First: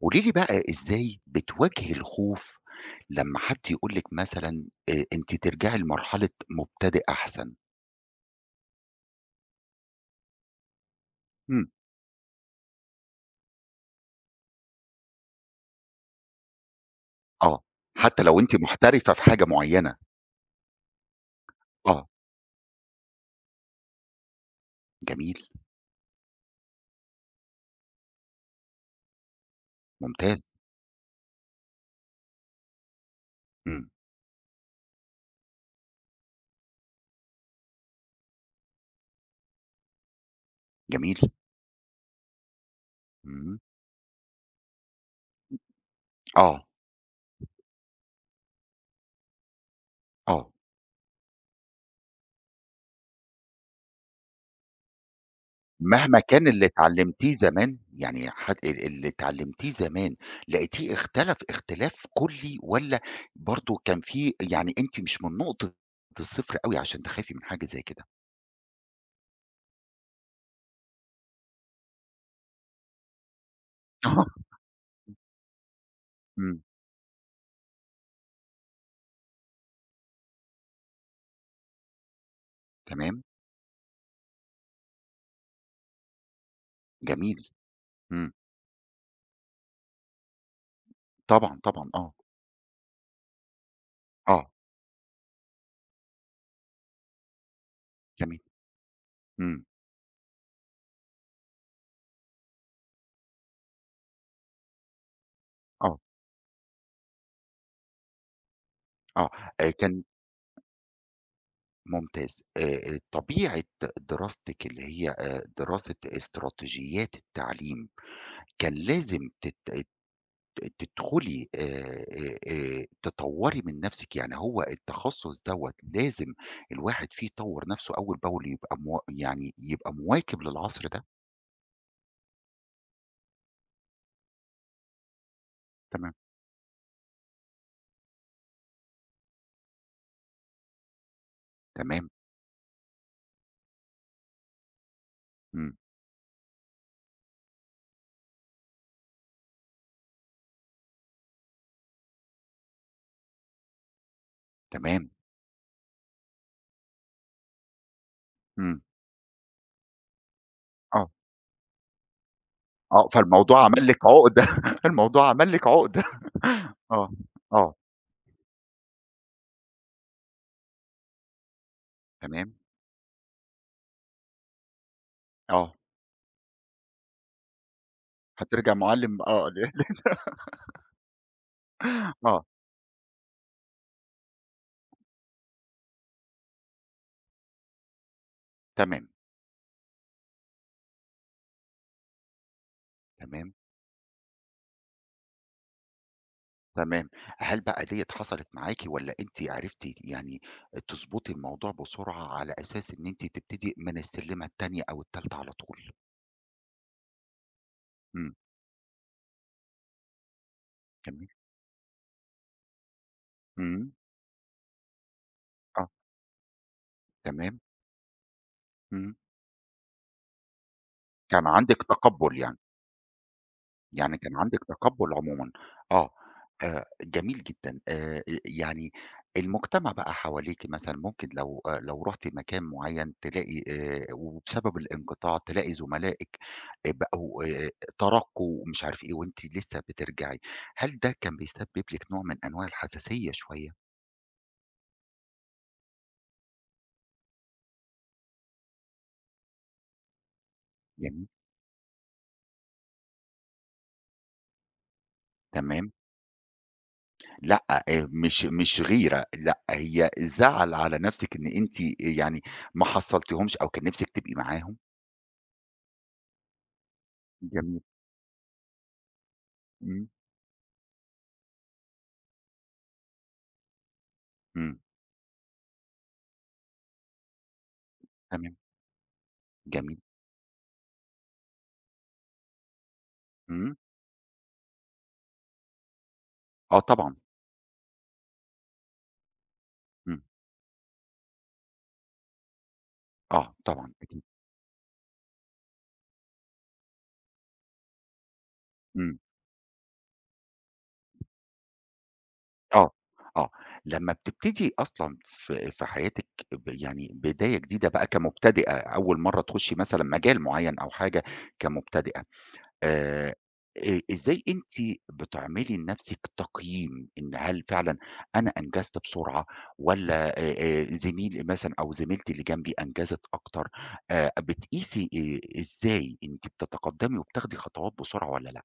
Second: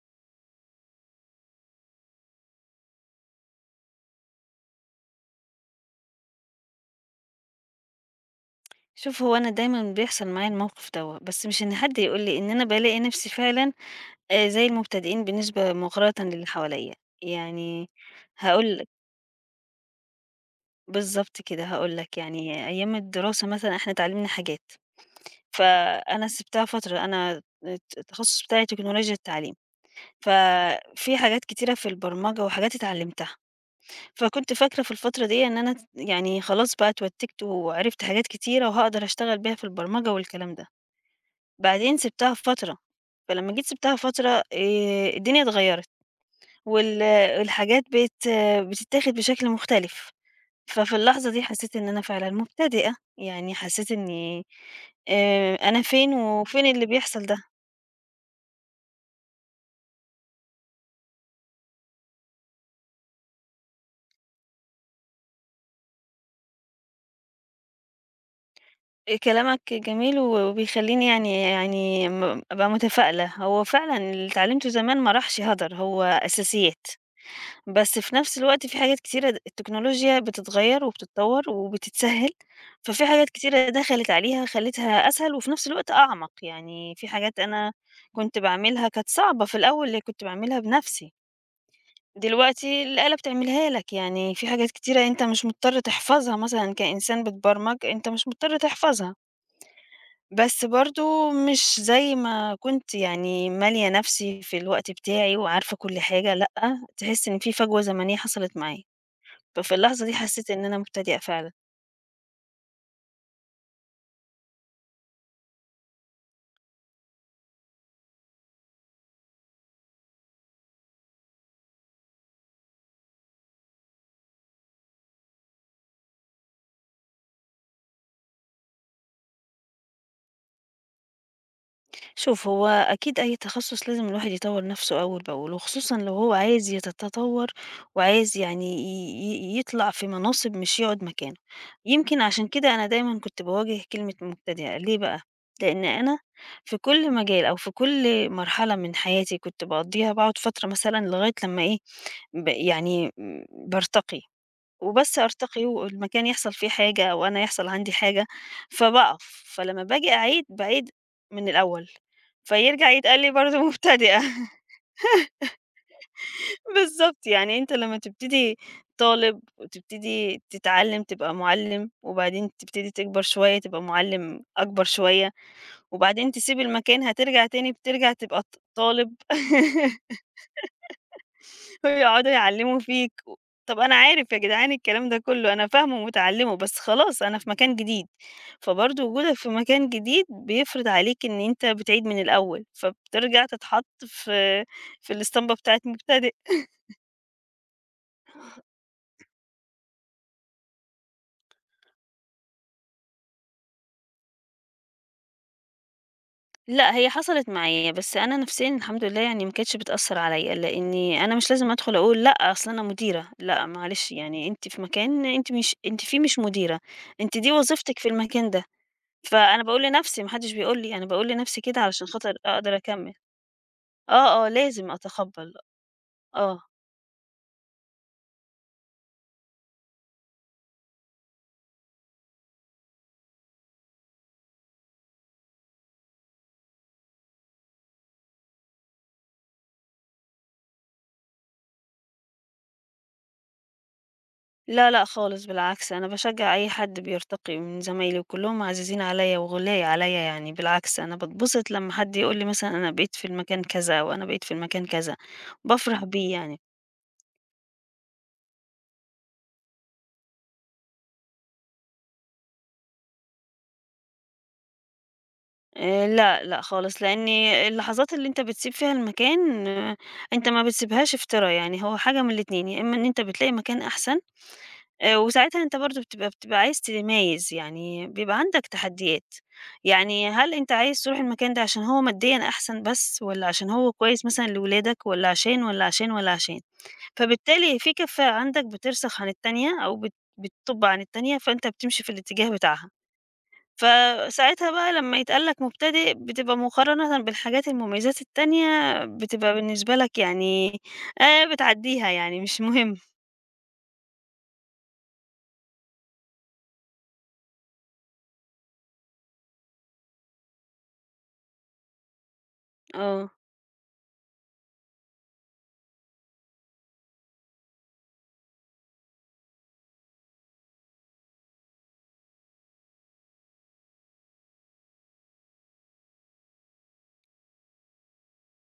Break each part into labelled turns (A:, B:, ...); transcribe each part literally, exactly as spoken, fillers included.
A: قولي لي بقى إزاي بتواجهي الخوف لمّا حد يقول لِك مثلًا آآ أنتِ ترجعي لمرحلة مبتدئ أحسن؟
B: شوف هو أنا دايمًا بيحصل معايا الموقف دوّة، بس مش
A: إمم.
B: إن حد يقول لي، إن أنا بالاقي نفسي فعلًا آآ زي المبتدئين بالنسبة مقارنةً باللي حواليّا،
A: آه،
B: يعني
A: حتى لو أنتِ
B: هاقول لك
A: محترفة في حاجة معيّنة،
B: بالضبط كده، هاقول
A: آه،
B: لك يعني أيام الدراسة مثلًا إحنا اتعلمنا حاجات،
A: جميل،
B: فأنا سِبتها فترة، أنا الت التخصص بتاعي تكنولوجيا التعليم،
A: ممتاز،
B: ففي حاجات كتيرة في البرمجة وحاجات اتعلمتها،
A: إمم،
B: فكنت فاكرة في الفترة دي إن أنا ت يعني خلاص بقى اتوتّكت وعرفت حاجات كتيرة وهاقدر أشتغل بيها في البرمجة والكلام ده.
A: جميل،
B: بعدين سِبتها في فترة، فلمّا
A: إمم،
B: جيت سِبتها فترة آآ الدنيا اتغيّرت،
A: آه،
B: وال الحاجات بت بتتاخد بشكل مختلف،
A: آه،
B: ففي اللحظة دي حسّيت إن أنا فعلًا مبتدئة، يعني حسّيت إني آآ أنا فين
A: مهما كان
B: وفين
A: اللي
B: اللي بيحصل
A: اتعلمتيه
B: ده؟
A: زمان، يعني حت ال اللي اتعلمتيه زمان لقيتيه اختلف اختلاف كلّي والّا برضه كان في يعني أنتِ مش من نقطة الصفر أوي عشان تخافي من حاجة زي كده؟
B: آآ كلامك جميل وبيخلّيني يعني يعني م أبقى متفائلة، هو فعلًا
A: آه،
B: اللي اتعلّمته زمان ما راحش هدر، هو
A: إمم،
B: أساسيات. بس في نفس الوقت في حاجات كتيرة د التكنولوجيا بتتغيّر وبتتطوّر وبتتسهّل، ففي
A: تمام.
B: حاجات كتيرة دخلت عليها خلّتها أسهل وفي نفس الوقت أعمق، يعني في حاجات
A: جميل،
B: أنا
A: إمم،
B: كنت باعملها كانت صعبة في الأول اللي كنت باعملها بنفسي،
A: طبعًا، طبعًا، آه،
B: دلوقتي الآلة بتعملها لك، يعني في
A: آه،
B: حاجات كتيرة أنت مش مضطر تحفظها مثلًا كإنسان بتبرمج أنت مش
A: جميل،
B: مضطر تحفظها،
A: إمم،
B: بس برضه مش زي ما كنت يعني مالية نفسي في الوقت بتاعي وعارفة
A: آه،
B: كل حاجة لأ، تحس إن في فجوة زمنية حصلت معايا.
A: آه، آآ
B: ففي
A: كان
B: اللحظة دي حسيت إن أنا مبتدئة فعلًا.
A: ممتاز، آآ طبيعة دراستِك اللي هي آآ دراسة استراتيجيات التعليم، كان لازم تت ت تدخلي آآ آآ تطوّري من نفسِك، يعني هو التخصص دوّة لازم الواحد فيه يطوّر نفسه أول بأول يبقى موا يعني يبقى مواكب للعصر ده؟
B: شوف، هو أكيد أي تخصُّص لازم الواحد يطوّر نَفْسه أول بأول، وخصوصًا
A: تمام،
B: لو هو عايز يتطوّر وعايز يعني ي ي يطلع في مناصب مش يقعد مكانه.
A: تمام،
B: يمكن عشان كده أنا دايمًا كنت باواجه كلمة مبتدئة، ليه بقى؟
A: إمم،
B: لإن أنا في كل مجال أو في كل مرحلة من حياتي كنت باقضّيها باقعد فترة مثلًا لغاية لمّا إيه، ب يعني م بارتقي.
A: تمام،
B: وبس أرتقي والمكان يحصل فيه حاجة أو أنا يحصل عندي حاجة
A: إمم،
B: فباقف، فلمّا باجي أعيد باعيد
A: آه.
B: من الأول، فيرجع
A: آه،
B: يتقال لي برضه
A: فالموضوع عمل لِك
B: مبتدئة.
A: عُقدة، الموضوع عمل لِك عُقدة. آه،
B: بالضبط، يعني أنت
A: آه،
B: لمّا تبتدي طالب وتبتدي تتعلم تبقى مُعلِّم، وبعدين
A: تمام،
B: تبتدي تكبر شوية تبقى مُعلِّم أكبر شوية،
A: آه،
B: وبعدين تسيب المكان هترجع تاني بترجع تبقى ط
A: هترجع
B: طالب.
A: مُعلِّم آه، ل
B: ويقعدوا
A: آه،
B: يعلّموا فيك و طَب أنا عارف يا جدعان الكلام ده كُلّه، أنا فاهمه ومتعلّمه، بس خلاص أنا في مكان جديد، فبرضه
A: تمام،
B: وجودك في مكان جديد بيفرض عليك إن أنت بتعيد من الأول، فبترجع
A: تمام،
B: تتحط في في الإسطمبة بتاعة مبتدئ.
A: تمام. هل بقى ديّة حصلت معاكِ والّا أنتِ عرفتِ يعني تضبطي الموضوع بسرعة على أساس إن أنتِ تبتدي من السلِّمة التانية أو التالتة على طول؟
B: لأ، هي حصلت معايا، بس
A: إمم،
B: أنا نفسيًا الحمد لله يعني ما كانتش بتأثّر عليّا، لإني
A: جميل،
B: أنا مش لازم أدخل أقول لأ، أصل أنا مديرة، لأ
A: إمم،
B: معلش يعني أنتِ في مكان أنتِ مش
A: آه،
B: أنتِ فيه مش مديرة، أنتِ دي
A: تمام،
B: وظيفتِك في المكان ده.
A: إمم،
B: فأنا باقول لنَفْسي، ما حدّش بيقول لي، أنا باقول
A: كان
B: لنَفْسي
A: عندِك
B: كده علشان خاطر
A: تقبُّل يعني.
B: أقدر أكمّل.
A: يعني كان
B: آه، آه،
A: عندِك
B: لازم
A: تقبُّل عمومًا،
B: أتقبّل،
A: آه،
B: آه.
A: آآ جميل جدًا، آآ يعني المجتمع بقى حواليكِ مثلًا ممكن لو آآ لو رُحتِ مكان معيّن تلاقي آآ وبسبب الانقطاع تلاقي زملائِك آآ بقوا آآ ترقّوا ومش عارف إيه وأنتِ لسه بترجعي، هل ده كان بيسبب لِك نوع من أنواع الحساسية شوية؟
B: لا، لأ خالص بالعكس، أنا باشجّع أي حد بيرتقي من زمايلي وكُلّهم عزيزين عليّا وغُلّاي عليّا يعني، بالعكس أنا
A: جميل،
B: باتبسط لمّا حد يقول لي مثلًا أنا بقيت في المكان كذا أو أنا بقيت في المكان كذا،
A: تمام،
B: بافرح بيه يعني.
A: لأ، آآ مش مش غيرة، لأ، هي زعل على نَفْسِك إن أنتِ يعني ما حصّلتيهمش أو كان نِفْسِك تبقي معاهم؟
B: آآ لأ، لأ خالص، لإن
A: جميل،
B: اللحظات اللي أنت بتسيب فيها المكان آه،
A: إمم.
B: أنت ما بتسيبهاش افترا، يعني هو حاجة من الاتنين، يا إمّا إن أنت بتلاقي مكان أحسن
A: إمم،
B: آآ وساعتها أنت برضه بتبقى بتبقى عايز تميّز، يعني بيبقى
A: تمام،
B: عندك تحديات.
A: جميل،
B: يعني هل أنت عايز تروح المكان ده عشان هو ماديًا أحسن بس والّا عشان
A: إمم،
B: هو كويس مثلًا لولادك والّا عشان، والّا عشان، والّا عشان؟
A: آه طبعًا،
B: فبالتالي في كفّة عندك بترسخ عن التانية أو بت
A: إمم،
B: بتطُب عن التانية، فأنت بتمشي في الاتجاه بتاعها.
A: آه طبعًا أكيد،
B: فساعتها بقى لمّا يتقال لك مبتدئ، بتبقى مقارنةً بالحاجات المميزات التانية
A: إمم،
B: بتبقى بالنسبة لك يعني آآ بتعدّيها يعني مش
A: آه،
B: مهم.
A: آه، لمّا بتبتدي أصلًا في في حياتِك ب يعني بداية جديدة بقى كمبتدئة، أول مرّة تخشي مثلًا مجال معيّن أو حاجة كمبتدئة.
B: آه.
A: آآ، إ إزاي أنتِ بتعملي لنفسِك تقييم إن هل فعلًا أنا أنجزت بسرعة والّا آآ، آآ، زميلي مثلًا أو زميلتي اللي جنبي أنجزت أكتر، آآ، بتقيسي آآ، إزاي أنتِ بتتقدمي وبتاخدي خطوات بسرعة والّا لأ؟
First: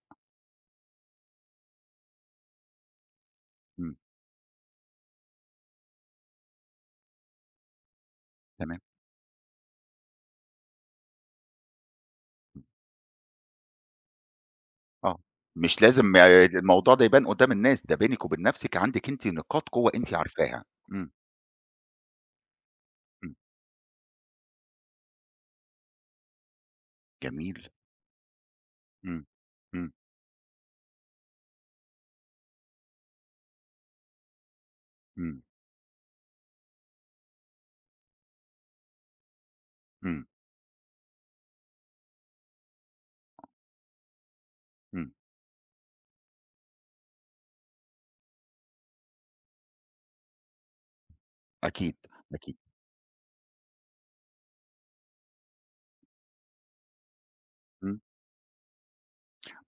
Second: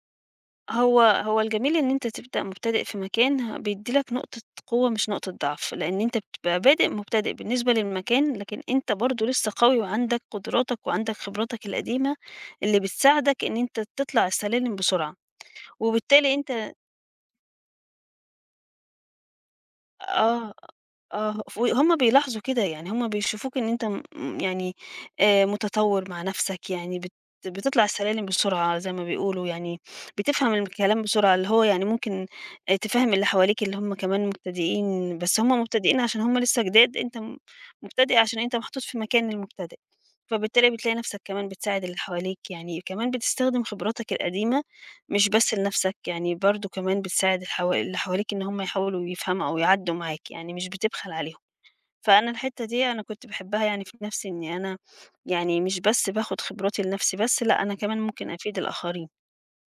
B: هو هو الجميل إن أنت تبدأ مبتدئ في مكان ه بيدّي
A: إمم،
B: لك نقطة قوة مش نقطة ضعف، لإن أنت بتبقى بادئ مبتدئ بالنسبة للمكان، لكن
A: تمام،
B: أنت برضه لسه قوي وعندك قدراتك وعندك خبراتك القديمة
A: إمم،
B: اللي بتساعدك إن أنت تطلع السلالم بسرعة،
A: آه، مش لازم
B: وبالتالي
A: آه،
B: أنت
A: الموضوع ده يبان قدّام الناس، ده بينِك وبين نفسِك عندِك أنتِ نقاط قوة أنتِ
B: آه.
A: عارفاها، إمم،
B: آه، ف هُم بيلاحظوا كده، يعني هُم
A: إمم،
B: بيشوفوك إن أنت م يعني آآ، متطوّر مع نَفْسك، يعني بت
A: جميل،
B: بتطلع السلالم بسرعة زي ما
A: إمم،
B: بيقولوا، يعني
A: إمم،
B: بتفهم الكلام بسرعة، اللي هو يعني ممكن آآ، تفهم اللي حواليك اللي هُم كمان مبتدئين، بس
A: إمم،
B: هُم مبتدئين عشان هُم لسه جداد، أنت م مبتدئ عشان أنت محطوط في مكان المبتدئ،
A: إمم،
B: فبالتالي بتلاقي نَفْسك كمان بتساعد اللي حواليك، يعني كمان بتستخدم خبراتك القديمة
A: إمم،
B: مش بس لنَفْسك، يعني برضه كمان بتساعد الحوا اللي حواليك إن هم يحاولوا يفهموا أو يعدّوا معاك، يعني مش بتبخل عليهم.
A: أكيد،
B: فأنا
A: أكيد،
B: الحتّة دي أنا كنت باحبها يعني في نَفْسي إني أنا يعني مش بس باخُد خبراتي لنَفْسي بس، لأ أنا كمان
A: إمم.
B: ممكن أفيد الآخرين.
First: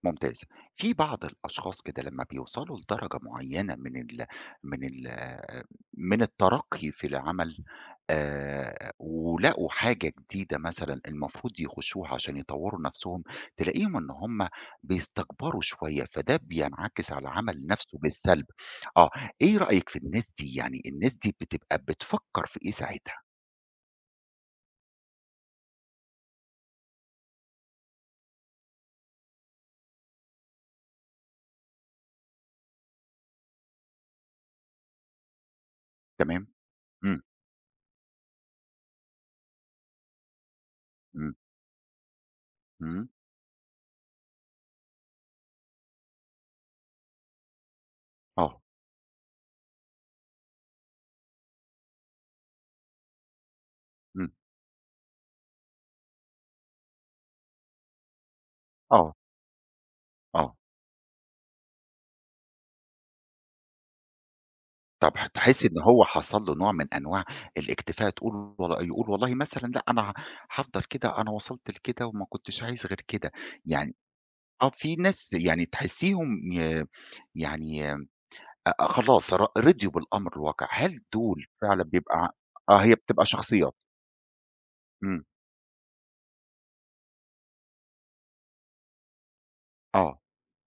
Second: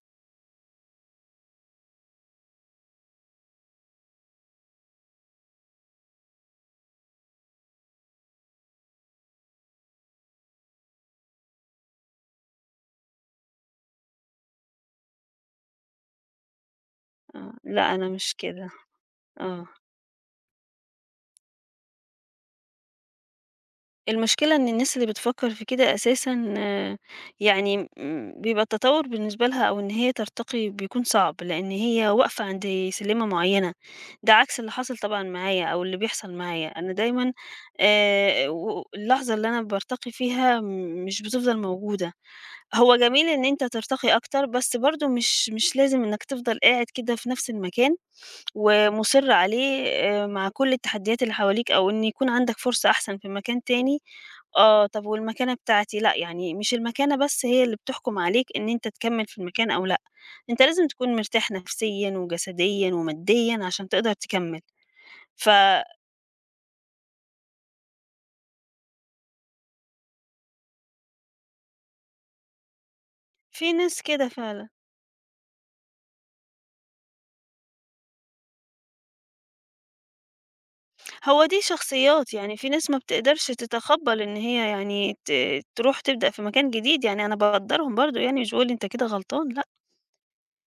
A: ممتاز. في بعض الأشخاص كده لمّا بيوصلوا لدرجة معيّنة من ال من ال من الترقّي في العمل آآ ولقوا حاجة جديدة مثلًا المفروض يخشوها عشان يطوّروا نَفْسهم، تلاقيهم إن هم بيستكبروا شوية، فده بينعكس على
B: آه،
A: العمل
B: لأ
A: نَفْسه
B: أنا مش
A: بالسلب.
B: كده،
A: آه. إيه
B: آه.
A: رأيك في الناس دي؟ يعني الناس دي بتبقى بتفكّر في إيه ساعتها؟
B: المشكلة إن الناس اللي بتفكّر في كده أساسًا آه، يعني م بيبقى التطوّر بالنسبة لها أو إن هي ترتقي بيكون صعب، لإن هي واقفة عند سلِّمة معيّنة، ده عكس اللي حصل طبعًا معايا أو اللي بيحصل
A: تمام؟
B: معايا، أنا
A: إمم.
B: دايمًا آآ و اللحظة اللي أنا بارتقي فيها م- مش
A: إمم.
B: بتفضل موجودة، هو
A: إمم.
B: جميل إن أنت ترتقي أكتر، بس برضه مش مش لازم إنّك تفضل قاعد كده في نَفْس المكان
A: آه.
B: ومُصِر عليه آآ مع كل التحديات اللي حواليك أو إن يكون عندك فرصة أحسن في مكان تاني،
A: إمم.
B: آه، طَب والمكانة بتاعتي؟ لأ، يعني مش المكانة بس هي اللي بتحكُم عليك إن أنت
A: آه.
B: تكمّل في المكان أو لأ،
A: آه.
B: أنت لازم تكون مرتاح نفسيًا وجسديًا وماديًا عشان تقدر تكمّل.
A: طب ح تحسّي إن
B: ففي
A: هو حصل له نوع من أنواع الاكتفاء، تقول وال يقول والله مثلًا لأ أنا ه هافضل كده، أنا وصلت لكده وما كنتش عايز غير كده، يعني
B: ناس كده فعلًا،
A: آه في ناس يعني تحسّيهم ي يعني أ خلاص ر رضيوا بالأمر الواقع، هل دول
B: هو دي
A: فعلًا بيبقى ع-
B: شخصيات، يعني في
A: آه
B: ناس
A: هي
B: ما
A: بتبقى
B: بتقدرش
A: شخصيات،
B: تتقبّل إن هي يعني
A: إمم،
B: ت تروح تبدأ في مكان جديد، يعني أنا باقدّرهم برضه يعني مش باقول أنت كده غلطان لأ،
A: آه،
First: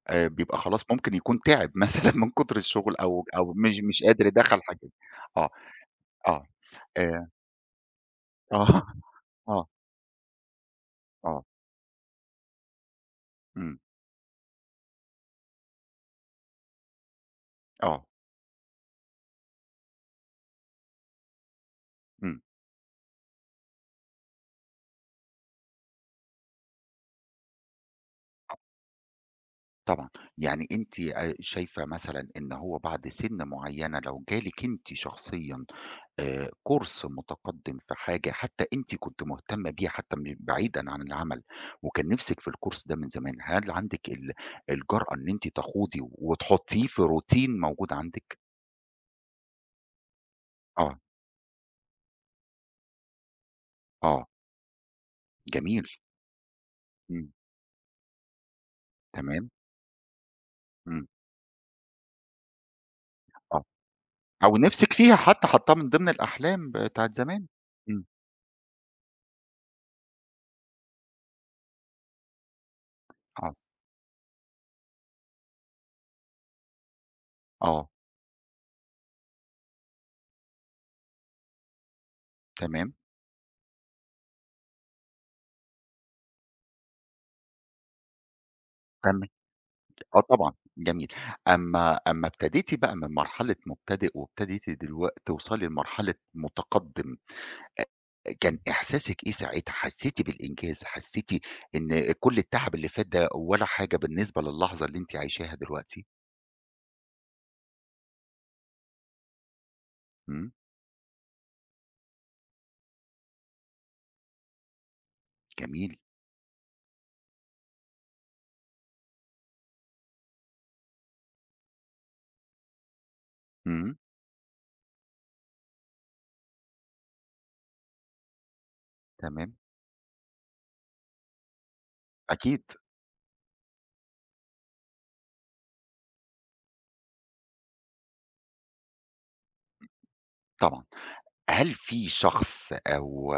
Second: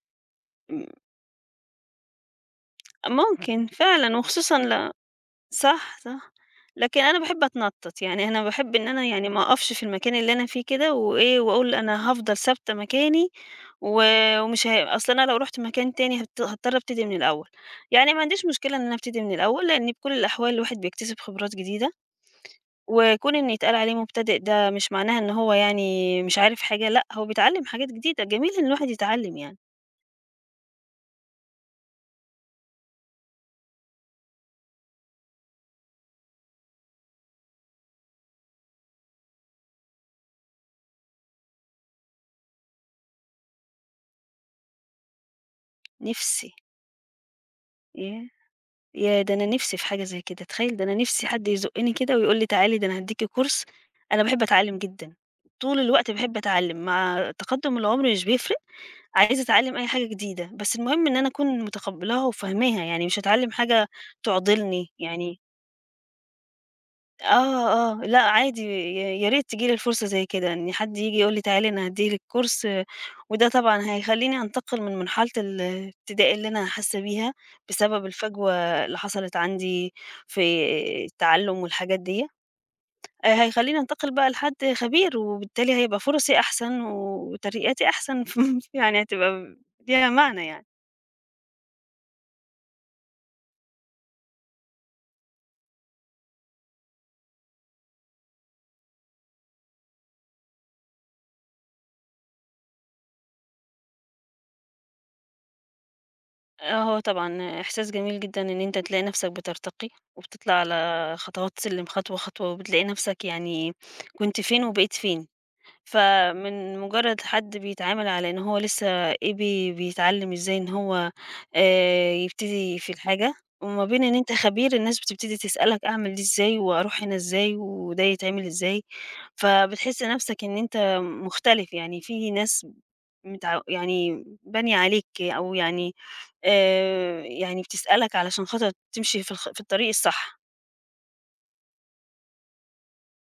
A: آآ بيبقى
B: م
A: خلاص ممكن يكون تعب مثلًا من كتر الشغل أو أو
B: ممكن
A: مش مش
B: فعلًا
A: قادر
B: وخصوصًا
A: يدخّل حاجات
B: ل
A: آه،
B: صح، صح.
A: آه،
B: لكن أنا
A: آآ
B: باحب أتنطّط، يعني أنا
A: آه،
B: باحب إن أنا يعني ما
A: آه،
B: أقفش في المكان اللي أنا فيه كده وإيه،
A: آه،
B: وأقول أنا هافضل ثابتة مكاني
A: إمم،
B: و ومش ه أصل أنا لو رُحت مكان تاني هت هاضطر أبتدي من الأول.
A: آه،
B: يعني ما عنديش مشكلة إن أنا أبتدي من الأول، لإن بكل الأحوال الواحد بيكتسب خبرات جديدة،
A: إمم.
B: وكون إن يتقال عليه مبتدئ ده مش معناها إن هو يعني مش عارف حاجة، لأ، هو بيتعلّم حاجات جديدة، جميل إن الواحد يتعلّم يعني،
A: طبعًا، يعني أنتِ آآ شايفة مثلًا إن هو بعد سِن معيّنة لو جالِك أنتِ شخصيًا آآ كورس متقدِّم في حاجة حتى أنتِ كنتِ مهتمة بيها حتى م بعيدًا عن العمل، وكان نِفْسِك في الكورس ده من زمان، هل عندِك ال الجرأة إن أنتِ تخوضي
B: نِفْسي،
A: وتحطّيه في روتين موجود
B: ياه!
A: عندِك؟
B: ياه! ده أنا نِفْسي في حاجة زي كده، تخيّل ده أنا
A: آه،
B: نِفْسي حد يزُقّني كده ويقول لي تعالي ده أنا هادّيكِ course. أنا
A: آه،
B: باحب أتعلّم جدًا، طول
A: جميل،
B: الوقت باحب أتعلّم،
A: إمم،
B: مع تقدُّم العُمر مش بيفرق، عايزة
A: تمام،
B: أتعلّم أي حاجة جديدة، بس
A: إمم،
B: المهم إن أنا أكون متقبّلاها وفاهماها، يعني مش هاتعلّم
A: آه،
B: حاجة
A: أو
B: تعضلني،
A: نِفْسِك فيها
B: يعني
A: حتى حاطّاها من ضمن الأحلام بتاعة زمان،
B: آه، آه،
A: إمم،
B: لأ عادي ي يا ريت تيجي لي الفرصة زي كده، إن حد ييجي يقول لي تعالي أنا هادّي لِك كورس، آه، وده
A: آه،
B: طبعًا هيخلّيني أنتقل من مرحلة الابتدائي اللي أنا حاسة بيها
A: آه،
B: بسبب الفجوة اللي حصلت عندي في التعلُّم والحاجات ديّة،
A: تمام،
B: آآ هيخلّيني أنتقل بقى لحد خبير، وبالتالي هيبقى فرصي أحسن وترقياتي أحسن. ف يعني
A: تم
B: هتبقى ليها
A: آه
B: معنى
A: طبعًا،
B: يعني.
A: جميل. أمّا أمّا ابتديتِ بقى من مرحلة مبتدئ وابتديتِ دلوق توصلي لمرحلة متقدِّم، أ كان إحساسِك إيه ساعتها؟ حسّيتِ بالإنجاز، حسّيتِ إن كل التعب اللي فات ده ولا حاجة بالنسبة للحظة اللي أنتِ عايشاها دلوقتي؟
B: آه، هو طبعًا إحساس جميل جدًا إن أنت تلاقي نفسك بترتقي،
A: إمم،
B: وبتطلع على خطوات سلِّم خطوة، خطوة، وبتلاقي نفسك يعني كنت فين وبقيت فين.
A: جميل،
B: فمن مجرد حد بيتعامل على إن هو لسه baby بيتعلم إزاي إن هو آآ، يبتدي في الحاجة، وما
A: إمم،
B: بين إن أنت خبير الناس بتبتدي تسألك أعمل دي إزاي، وأروح هنا إزاي، وده يتعمل إزاي،
A: تمام،
B: فبتحس نفسك إن أنت مختلف يعني في
A: أكيد
B: ناس متع يعني بانية عليك أو يعني آآ، يعني بتسألك علشان خاطر تمشي في الخ في الطريق الصح.
A: طبعًا. هل في شخص أو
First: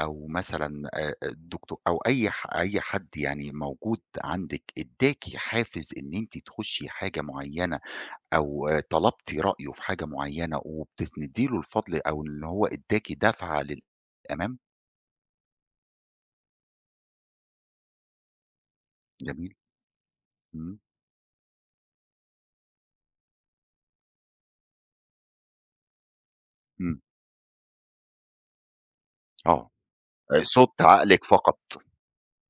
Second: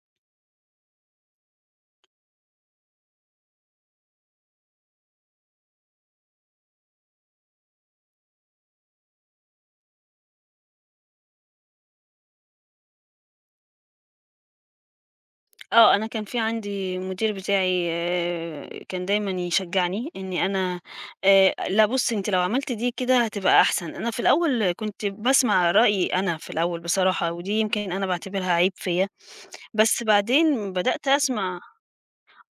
A: أو مثلًا آآ الدكتو أو أي ح أي حد يعني موجود عندِك ادّاكِ حافز إن أنتِ تخُشّي حاجة معيّنة أو طلبتِ رأيه في حاجة معيّنة وبتسندي له الفضل أو إن هو ادّاكِ دفعة للأمام،
B: آه، أنا كان في عندي المدير بتاعي آآ، كان دايمًا
A: جميل،
B: يشجعني إني
A: إمم،
B: أنا آآ، لأ بُصّي أنتِ لو عملتِ دي كده هتبقى أحسن. أنا في الأول كنت باسمع رأيي أنا في الأول
A: إمم،
B: بصراحة، ودي يمكن أنا باعتبرها عيب فيّا،
A: آه،
B: بس
A: آآ صوت
B: بعدين بدأت
A: عقلِك فقط،
B: أسمع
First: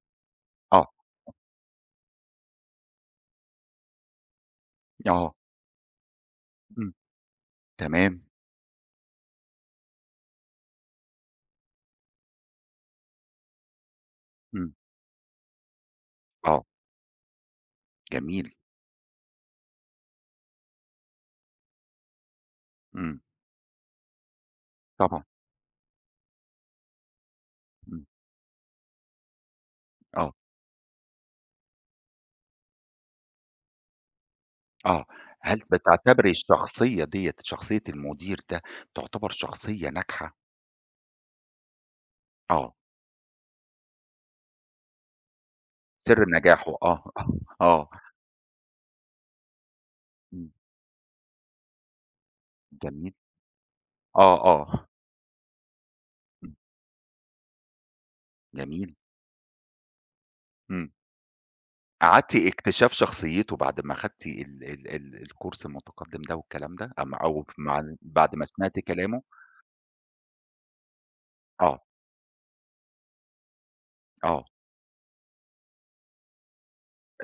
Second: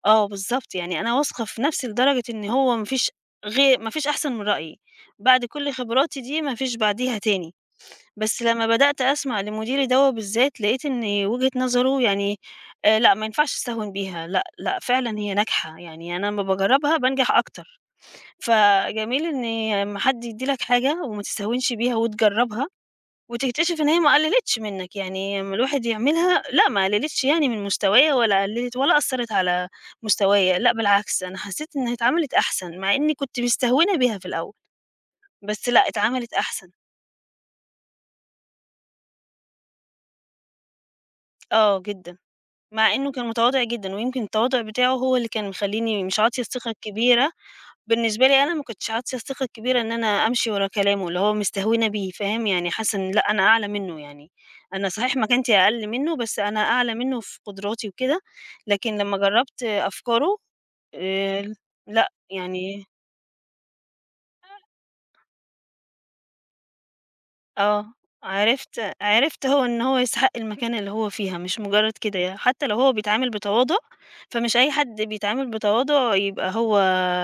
B: آه، بالضبط،
A: آه،
B: يعني أنا واثقة في نفسي لدرجة إن هو ما فيش غي ما فيش أحسن من رأيي،
A: آه،
B: بعد كل خبراتي دي ما فيش
A: إمم،
B: بعديها تاني.
A: تمام،
B: بس لمّا بدأت أسمع لمديري دوّة بالذات، لقيت إن وجهة نظره يعني آآ لأ، ما ينفعش أستهون بيها، لأ،
A: إمم،
B: لأ، فعلًا هي ناجحة، يعني أنا أمّا
A: آه،
B: باجرّبها بانجح أكتر.
A: جميل،
B: فجميل إن أمّا حد يدّي لك حاجة وما تستهونش بيها وتجرّبها
A: إمم،
B: وتكتشف إن هي ما قلّلتش منّك،
A: طبعًا،
B: يعني أمّا الواحد يعملها لأ، ما قلّلتش يعني من
A: إمم،
B: مستوايا ولا قلّلت ولا أثّرت على
A: آه،
B: مستوايا، لأ بالعكس، أنا حسّيت إنها اتعملت أحسن، مع إنّي كنت مستهونة بيها في الأول،
A: آه، هل
B: بس لأ،
A: بتعتبري
B: اتعملت أحسن.
A: الشخصية ديّة، شخصية المدير ده تعتبر شخصية ناجحة؟
B: آه، جدًا.
A: آه،
B: مع إنه كان متواضع جدًا، ويمكن التواضع بتاعه هو اللي كان مخلّيني مش
A: سر
B: عاطية الثقة
A: نجاحه، آه،
B: الكبيرة
A: آه،
B: بالنسبة لي أنا ما كنتش عاطية الثقة الكبيرة إن أنا
A: إمم،
B: أمشي ورا كلامه، اللي هو مستهونة بيه فاهم، يعني حاسة إن
A: جميل،
B: لأ أنا أعلى منه يعني،
A: آه، آه،
B: أنا صحيح مكانتي أقل منه بس
A: إمم،
B: أنا أعلى منه في قدراتي وكده،
A: جميل،
B: لكن لمّا جرّبت أفكاره
A: إمم.
B: آآ لأ
A: قعدتِ
B: يعني
A: اكتشاف شخصيته بعد ما أخدتِ ال ال ال الكورس المتقدم ده والكلام ده، أم أو مع
B: آه،
A: بعد ما سمعتِ
B: عرفت
A: كلامه؟
B: عرفت هو إن هو يستحق المكانة اللي هو فيها، مش
A: آه،
B: مجرد كده ي حتى لو هو بيتعامل بتواضع،
A: آه،
B: فمش أي حد بيتعامل بتواضع يبقى هو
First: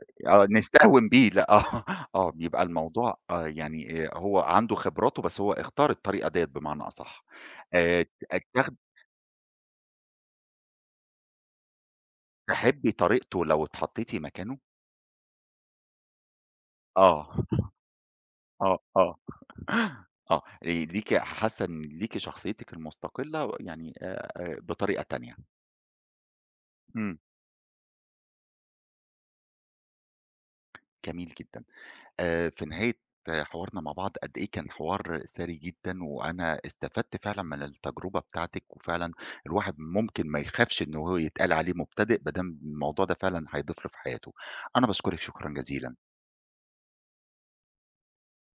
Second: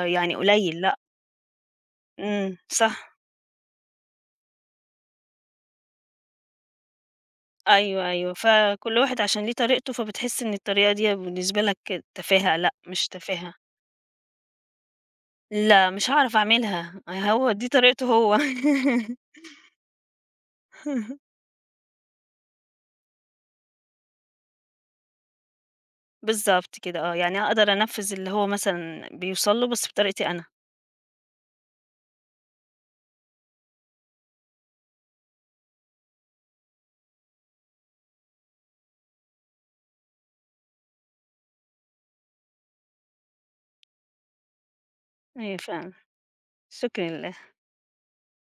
B: يعني
A: آه،
B: قليل، لأ،
A: نستهون بيه لأ، آه، آه،
B: إمم،
A: بيبقى
B: صح،
A: الموضوع آه، يعني آآ هو عنده خبراته، بس هو اختار الطريقة ديّة بمعنى أصح. آآ
B: أيوه،
A: ت
B: أيوه،
A: تاخد
B: فكل واحد عشان ليه طريقته، فبتحس إن الطريقة دي بالنسبة لك تفاهة، لأ،
A: تحبّي
B: مش
A: طريقته
B: تفاهة،
A: لو اتحطيتِ مكانه؟
B: لأ، مش هاعرف أعملها،
A: آه،
B: هو دي طريقته هو.
A: آه، آه، آه، آآ ليكِ حاسة إن ليكِ شخصيتِك المستقلة يعني آآ بطريقة تانية.
B: بالضبط كده آه،
A: إمم،
B: يعني أقدر أنفذ اللي هو مثلًا بيوصل له بس بطريقتي أنا،
A: جميل جدًا. آآ في نهاية حوارنا مع بعض قد إيه كان حوار ثري جدًا، وأنا استفدت فعلًا من التجربة بتاعتِك، وفعلًا الواحد ممكن ما يخافش إن هو يتقال عليه مبتدئ، ما دام الموضوع ده فعلًا هيضيف له في حياته. أنا باشكرِك شكرًا
B: أيوه فعلًا،
A: جزيلًا.
B: شكرًا لله.